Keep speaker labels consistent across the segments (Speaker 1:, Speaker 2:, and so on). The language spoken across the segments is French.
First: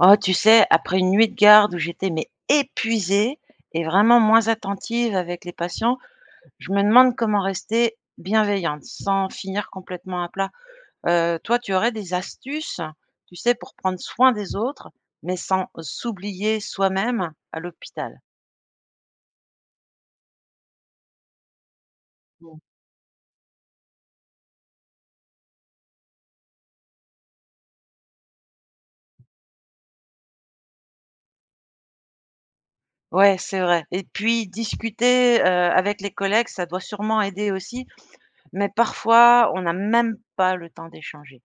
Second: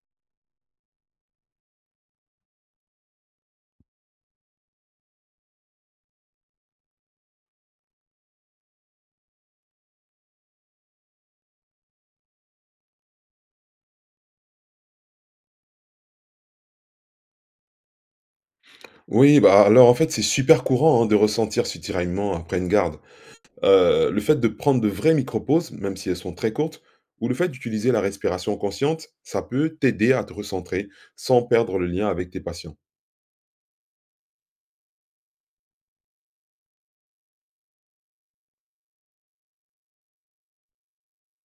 Speaker 1: Oh, tu sais, après une nuit de garde où j'étais mais épuisée et vraiment moins attentive avec les patients, je me demande comment rester bienveillante sans finir complètement à plat. Toi, tu aurais des astuces, tu sais, pour prendre soin des autres, mais sans s'oublier soi-même à l'hôpital?
Speaker 2: Oui, bah, alors en fait, c'est super courant hein, de ressentir ce tiraillement après
Speaker 1: Mmh.
Speaker 2: une garde. Le fait de prendre de vraies micro-pauses, même si elles sont très courtes, ou le fait d'utiliser la respiration consciente, ça peut t'aider à te recentrer sans perdre le lien avec tes patients.
Speaker 1: Ouais, c'est vrai et puis discuter, avec les collègues, ça doit sûrement aider aussi. Mais parfois, on n'a même pas le temps d'échanger.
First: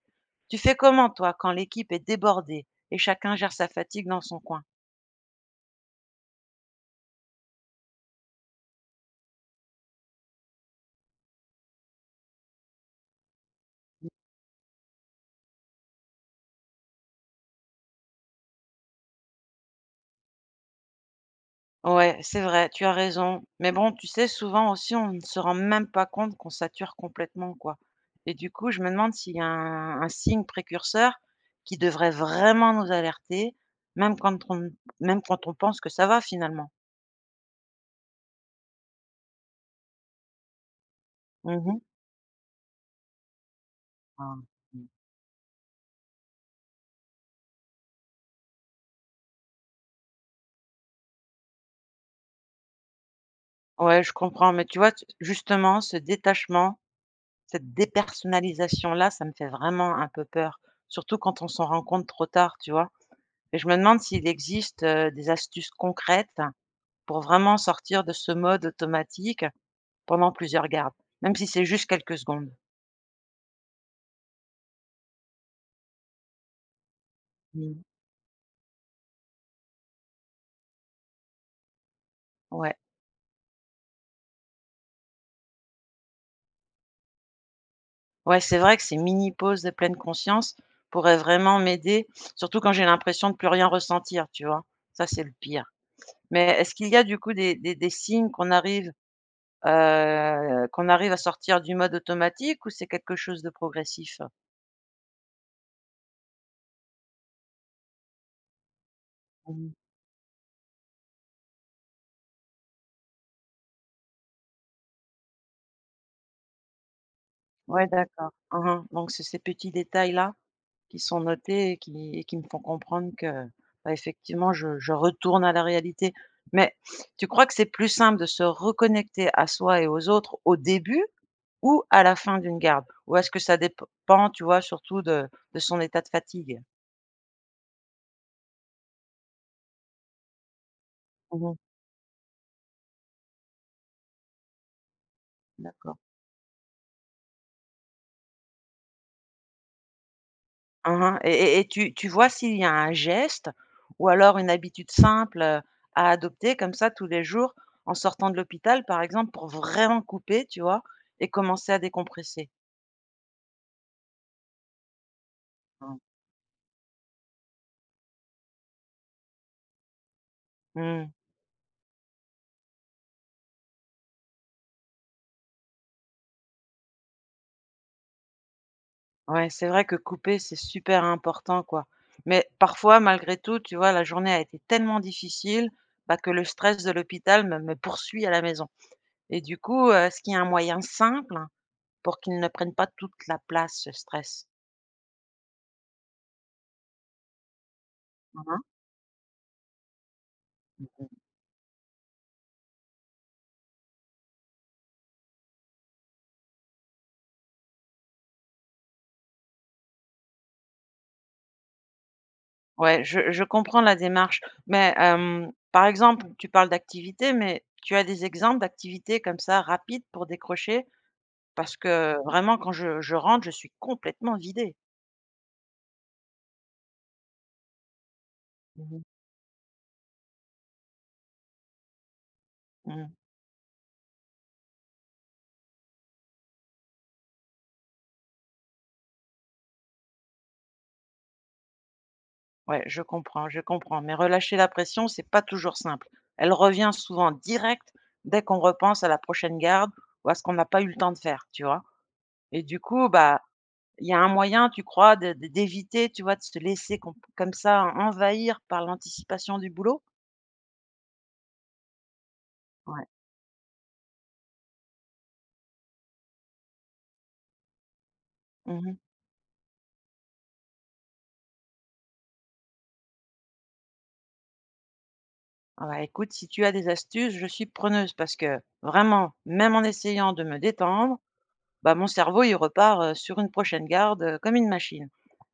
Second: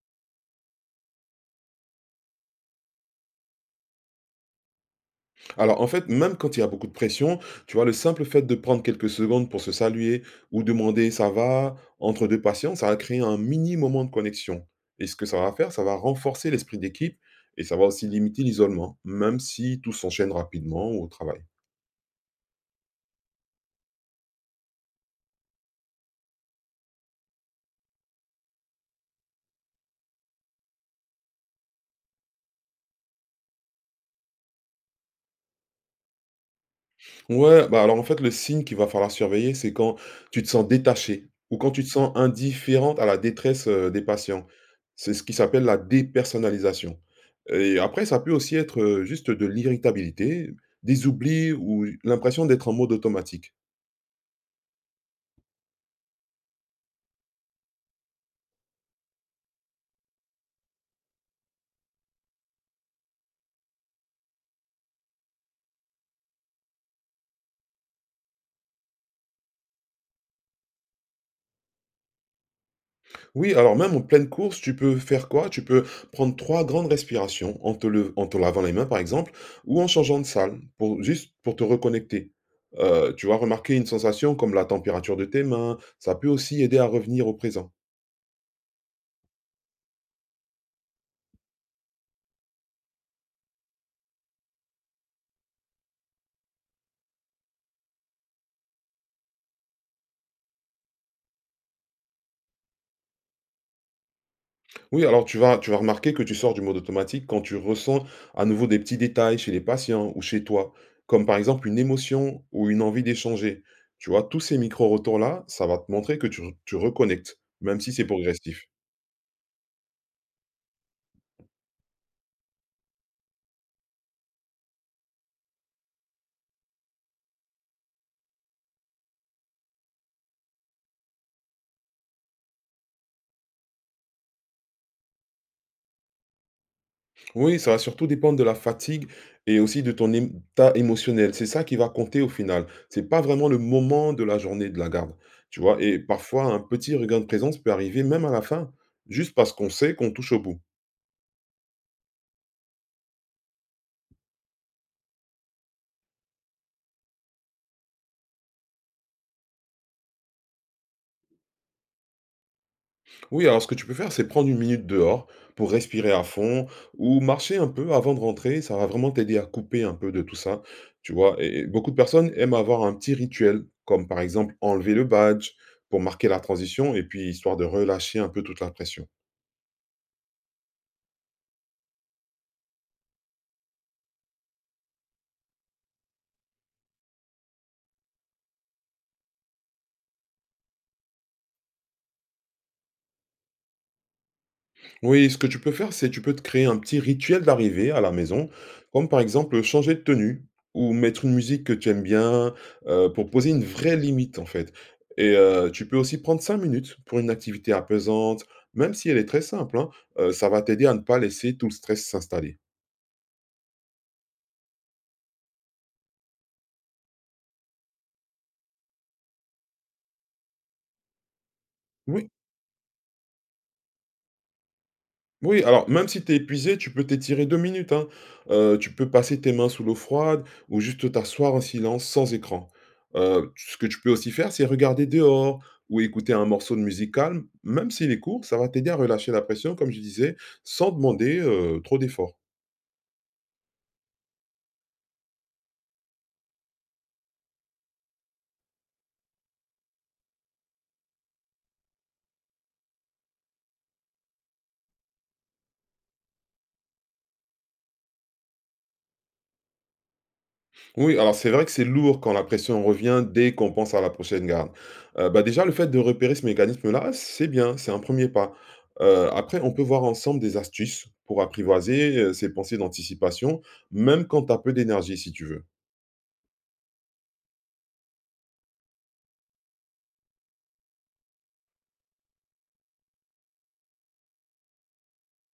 Speaker 1: Tu fais comment, toi, quand l'équipe est débordée et chacun gère sa fatigue dans son coin?
Speaker 2: Alors en fait, même quand il y a beaucoup de pression, tu vois, le simple fait de prendre quelques secondes pour se saluer ou demander ça va entre deux patients, ça va créer un mini moment de connexion. Et ce que ça va faire, ça va renforcer l'esprit d'équipe et ça va aussi limiter l'isolement, même si tout s'enchaîne rapidement au travail.
Speaker 1: Ouais, c'est vrai, tu as raison. Mais bon, tu sais, souvent aussi, on ne se rend même pas compte qu'on sature complètement, quoi. Et du coup, je me demande s'il y a un signe précurseur qui devrait vraiment nous alerter, même quand on, même quand on pense que ça va finalement.
Speaker 2: Ouais, bah, alors, en fait, le signe qu'il va falloir surveiller, c'est quand tu te sens détaché ou quand
Speaker 1: Mhm.
Speaker 2: tu te sens indifférente à la détresse, des
Speaker 1: Ah.
Speaker 2: patients.
Speaker 1: Mmh.
Speaker 2: C'est ce qui s'appelle la dépersonnalisation et après ça peut aussi être, juste de l'irritabilité, des oublis ou l'impression d'être en mode automatique.
Speaker 1: Ouais, je comprends. Mais tu vois, justement, ce détachement, cette dépersonnalisation-là, ça me fait vraiment un peu peur, surtout quand on s'en rend compte trop tard, tu vois? Et je me demande s'il existe, des astuces concrètes pour vraiment sortir de ce mode automatique pendant plusieurs gardes, même si c'est juste quelques secondes.
Speaker 2: Oui, alors même en pleine course, tu peux faire quoi? Tu peux prendre 3 grandes respirations en
Speaker 1: Mmh.
Speaker 2: te lev en te lavant les mains, par exemple, ou en changeant de salle pour juste pour te reconnecter.
Speaker 1: Ouais,
Speaker 2: Tu vas remarquer une sensation comme la température de tes mains, ça peut aussi aider à revenir au présent.
Speaker 1: ouais, c'est vrai que ces mini pauses de pleine conscience pourraient vraiment m'aider, surtout quand j'ai l'impression de plus rien ressentir, tu vois? Ça, c'est le pire. Mais est-ce qu'il y a du coup des signes qu'on arrive à sortir du mode automatique ou c'est quelque chose de progressif?
Speaker 2: Oui, alors tu vas remarquer que tu sors du mode automatique quand tu ressens à nouveau des petits détails chez les
Speaker 1: Mmh.
Speaker 2: patients ou chez toi, comme par exemple une émotion ou une envie d'échanger. Tu vois? Tous ces micro retours là, ça va te montrer que tu reconnectes, même
Speaker 1: Ouais,
Speaker 2: si c'est
Speaker 1: d'accord. Hein,
Speaker 2: progressif.
Speaker 1: hein. Donc c'est ces petits détails-là qui sont notés et qui me font comprendre que, bah, effectivement, je retourne à la réalité. Mais tu crois que c'est plus simple de se reconnecter à soi et aux autres au début ou à la fin d'une garde? Ou est-ce que ça dépend, tu vois, surtout de son état de fatigue?
Speaker 2: Oui, ça va surtout dépendre de la fatigue et aussi de ton état émotionnel.
Speaker 1: Mmh
Speaker 2: C'est
Speaker 1: mh.
Speaker 2: ça qui va compter au final. C'est pas vraiment le moment de la journée de la garde, tu vois.
Speaker 1: D'accord.
Speaker 2: Et parfois, un petit regain de présence peut arriver même à la fin, juste parce qu'on sait qu'on touche au bout.
Speaker 1: Hein, hein. Et tu vois s'il y a un geste ou alors une habitude simple, à adopter comme ça tous les jours en sortant de l'hôpital, par exemple, pour vraiment couper, tu vois? Et commencer à décompresser.
Speaker 2: Oui, alors ce que tu peux faire, c'est prendre une minute dehors pour
Speaker 1: Mmh.
Speaker 2: respirer à fond ou marcher un peu avant de rentrer. Ça va vraiment t'aider à couper un peu de tout ça,
Speaker 1: Mmh.
Speaker 2: tu vois. Et beaucoup de personnes aiment avoir un petit rituel, comme par exemple enlever le badge pour marquer la transition et puis histoire de relâcher un peu toute la pression.
Speaker 1: Ouais, c'est vrai que couper, c'est super important, quoi. Mais parfois, malgré tout, tu vois, la journée a été tellement difficile, bah, que le stress de l'hôpital me poursuit à la maison. Et du coup, est-ce qu'il y a un moyen simple hein, pour qu'il ne prenne pas toute la place, ce stress?
Speaker 2: Oui, ce que tu peux faire, c'est tu peux te créer un petit rituel d'arrivée à la maison,
Speaker 1: Mmh.
Speaker 2: comme par exemple changer de tenue ou mettre une musique que tu aimes bien pour poser une vraie limite en fait. Et tu peux aussi prendre 5 minutes pour une activité apaisante, même si elle est très simple, hein, ça va t'aider à ne pas laisser tout le stress s'installer.
Speaker 1: Ouais, je comprends la démarche. Mais, par exemple, tu parles d'activités, mais tu as des exemples d'activités comme ça rapides pour décrocher? Parce que
Speaker 2: Oui,
Speaker 1: vraiment quand je rentre, je suis complètement vidée.
Speaker 2: Oui, alors même si tu es épuisé, tu peux t'étirer 2 minutes, hein. Tu
Speaker 1: Mmh mh.
Speaker 2: peux passer tes mains sous l'eau froide ou juste t'asseoir en silence sans écran.
Speaker 1: Mmh.
Speaker 2: Ce que tu peux aussi faire, c'est regarder dehors ou écouter un morceau de musique calme, même s'il est court, ça va t'aider à relâcher la pression, comme je disais, sans demander, trop d'efforts.
Speaker 1: Ouais, je comprends, je comprends. Mais relâcher la pression, c'est pas toujours simple. Elle revient souvent direct dès qu'on repense à la prochaine garde ou à ce qu'on n'a pas eu le temps de faire, tu vois? Et du coup, bah, il y a un moyen, tu crois, de d'éviter, tu vois, de se laisser comme ça envahir par l'anticipation du boulot?
Speaker 2: Oui, alors c'est vrai que c'est lourd quand la pression revient dès qu'on pense à la prochaine garde. Bah, déjà, le fait de repérer ce mécanisme-là, c'est bien, c'est un premier pas.
Speaker 1: Mmh.
Speaker 2: Après, on peut voir ensemble des astuces pour apprivoiser, ces pensées d'anticipation, même quand tu as peu d'énergie, si tu veux.
Speaker 1: Ah bah, écoute, si tu as des astuces, je suis preneuse parce que vraiment, même en essayant de me détendre, bah, mon cerveau, il repart, sur une prochaine garde, comme une machine.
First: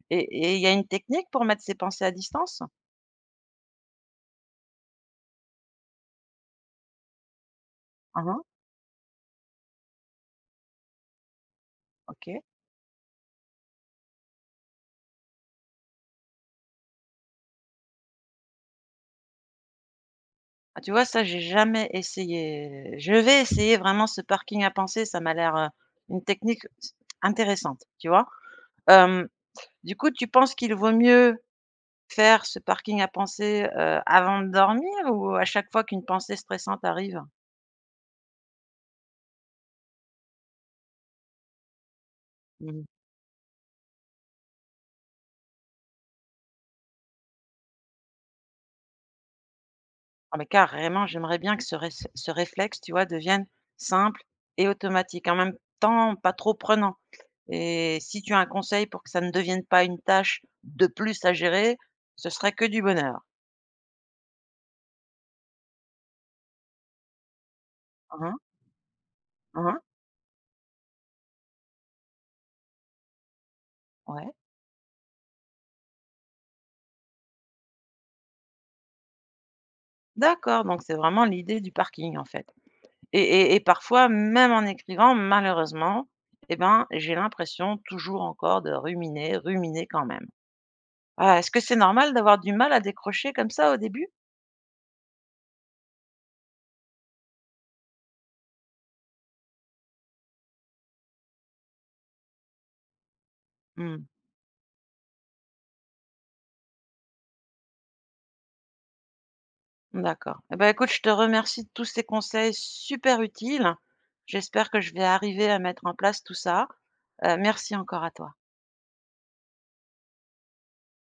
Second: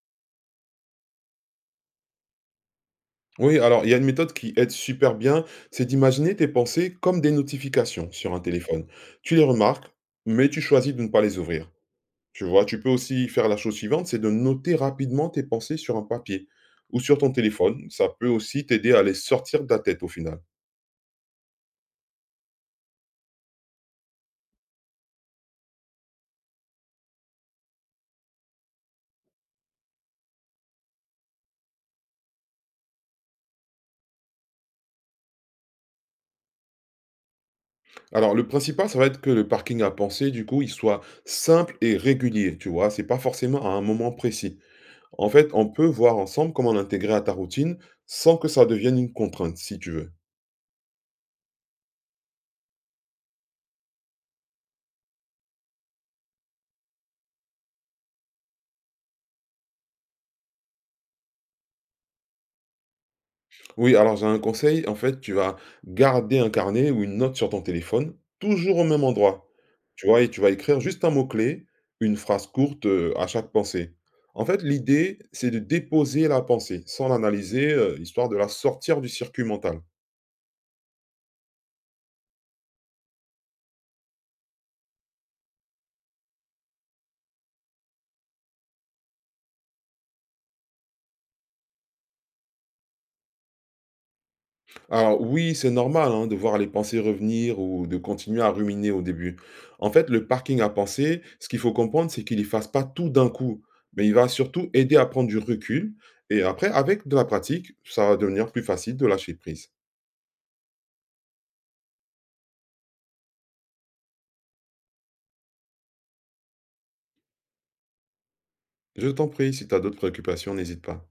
Speaker 1: Et il y a une technique pour mettre ses pensées à distance?
Speaker 2: Oui, alors il y a une méthode qui aide super bien, c'est d'imaginer tes pensées comme des notifications
Speaker 1: Mmh
Speaker 2: sur un
Speaker 1: mh.
Speaker 2: téléphone. Tu les remarques, mais tu choisis de ne pas les ouvrir.
Speaker 1: OK.
Speaker 2: Tu vois? Tu peux aussi faire la chose suivante, c'est de noter rapidement tes pensées sur un papier ou sur ton téléphone. Ça peut aussi t'aider à les sortir de ta tête au final.
Speaker 1: Ah, tu vois, ça, j'ai jamais essayé. Je vais essayer vraiment ce parking à pensées, ça m'a l'air, une technique s intéressante, tu vois? Hem, du coup, tu penses qu'il vaut mieux faire ce parking à pensées, avant de dormir ou à chaque fois qu'une pensée stressante arrive?
Speaker 2: Alors le principal, ça va être que le parking à penser, du coup, il soit simple et régulier, tu
Speaker 1: Mmh.
Speaker 2: vois? C'est pas forcément à un moment précis. En fait, on peut voir ensemble comment l'intégrer à ta routine sans que ça devienne une contrainte, si tu veux.
Speaker 1: Ah mais carrément, j'aimerais bien que ce réflexe, tu vois, devienne simple et automatique, en même temps pas trop prenant. Et si tu as un conseil pour que ça ne devienne pas une tâche de plus à gérer, ce serait que du bonheur.
Speaker 2: Oui, alors j'ai un conseil, en fait, tu vas garder un carnet ou une note sur ton téléphone,
Speaker 1: Hein, mh.
Speaker 2: toujours au même endroit.
Speaker 1: Mmh.
Speaker 2: Tu vois? Et tu vas écrire juste un mot-clé, une phrase courte, à chaque pensée.
Speaker 1: Ouais.
Speaker 2: En fait, l'idée, c'est de déposer la pensée sans l'analyser, histoire de la sortir du circuit mental.
Speaker 1: D'accord, donc c'est vraiment l'idée du parking, en fait. Et et et parfois, même en écrivant, malheureusement, eh ben, j'ai l'impression toujours encore de ruminer, ruminer quand même. Ah, est-ce que c'est normal d'avoir du mal à décrocher comme ça au début?
Speaker 2: Alors oui, c'est normal hein, de voir les pensées revenir ou de continuer à ruminer au début. En fait, le parking à penser, ce qu'il faut comprendre, c'est qu'il ne fasse pas tout d'un coup,
Speaker 1: Mmh.
Speaker 2: mais il va surtout aider à prendre du recul. Et après, avec de la pratique, ça va devenir plus facile de lâcher prise.
Speaker 1: D'accord. Et ben écoute, je te remercie de tous ces conseils super utiles. J'espère que je vais arriver à mettre en place tout ça. Merci encore à toi.
Speaker 2: Je t'en prie, si tu as d'autres préoccupations, n'hésite pas.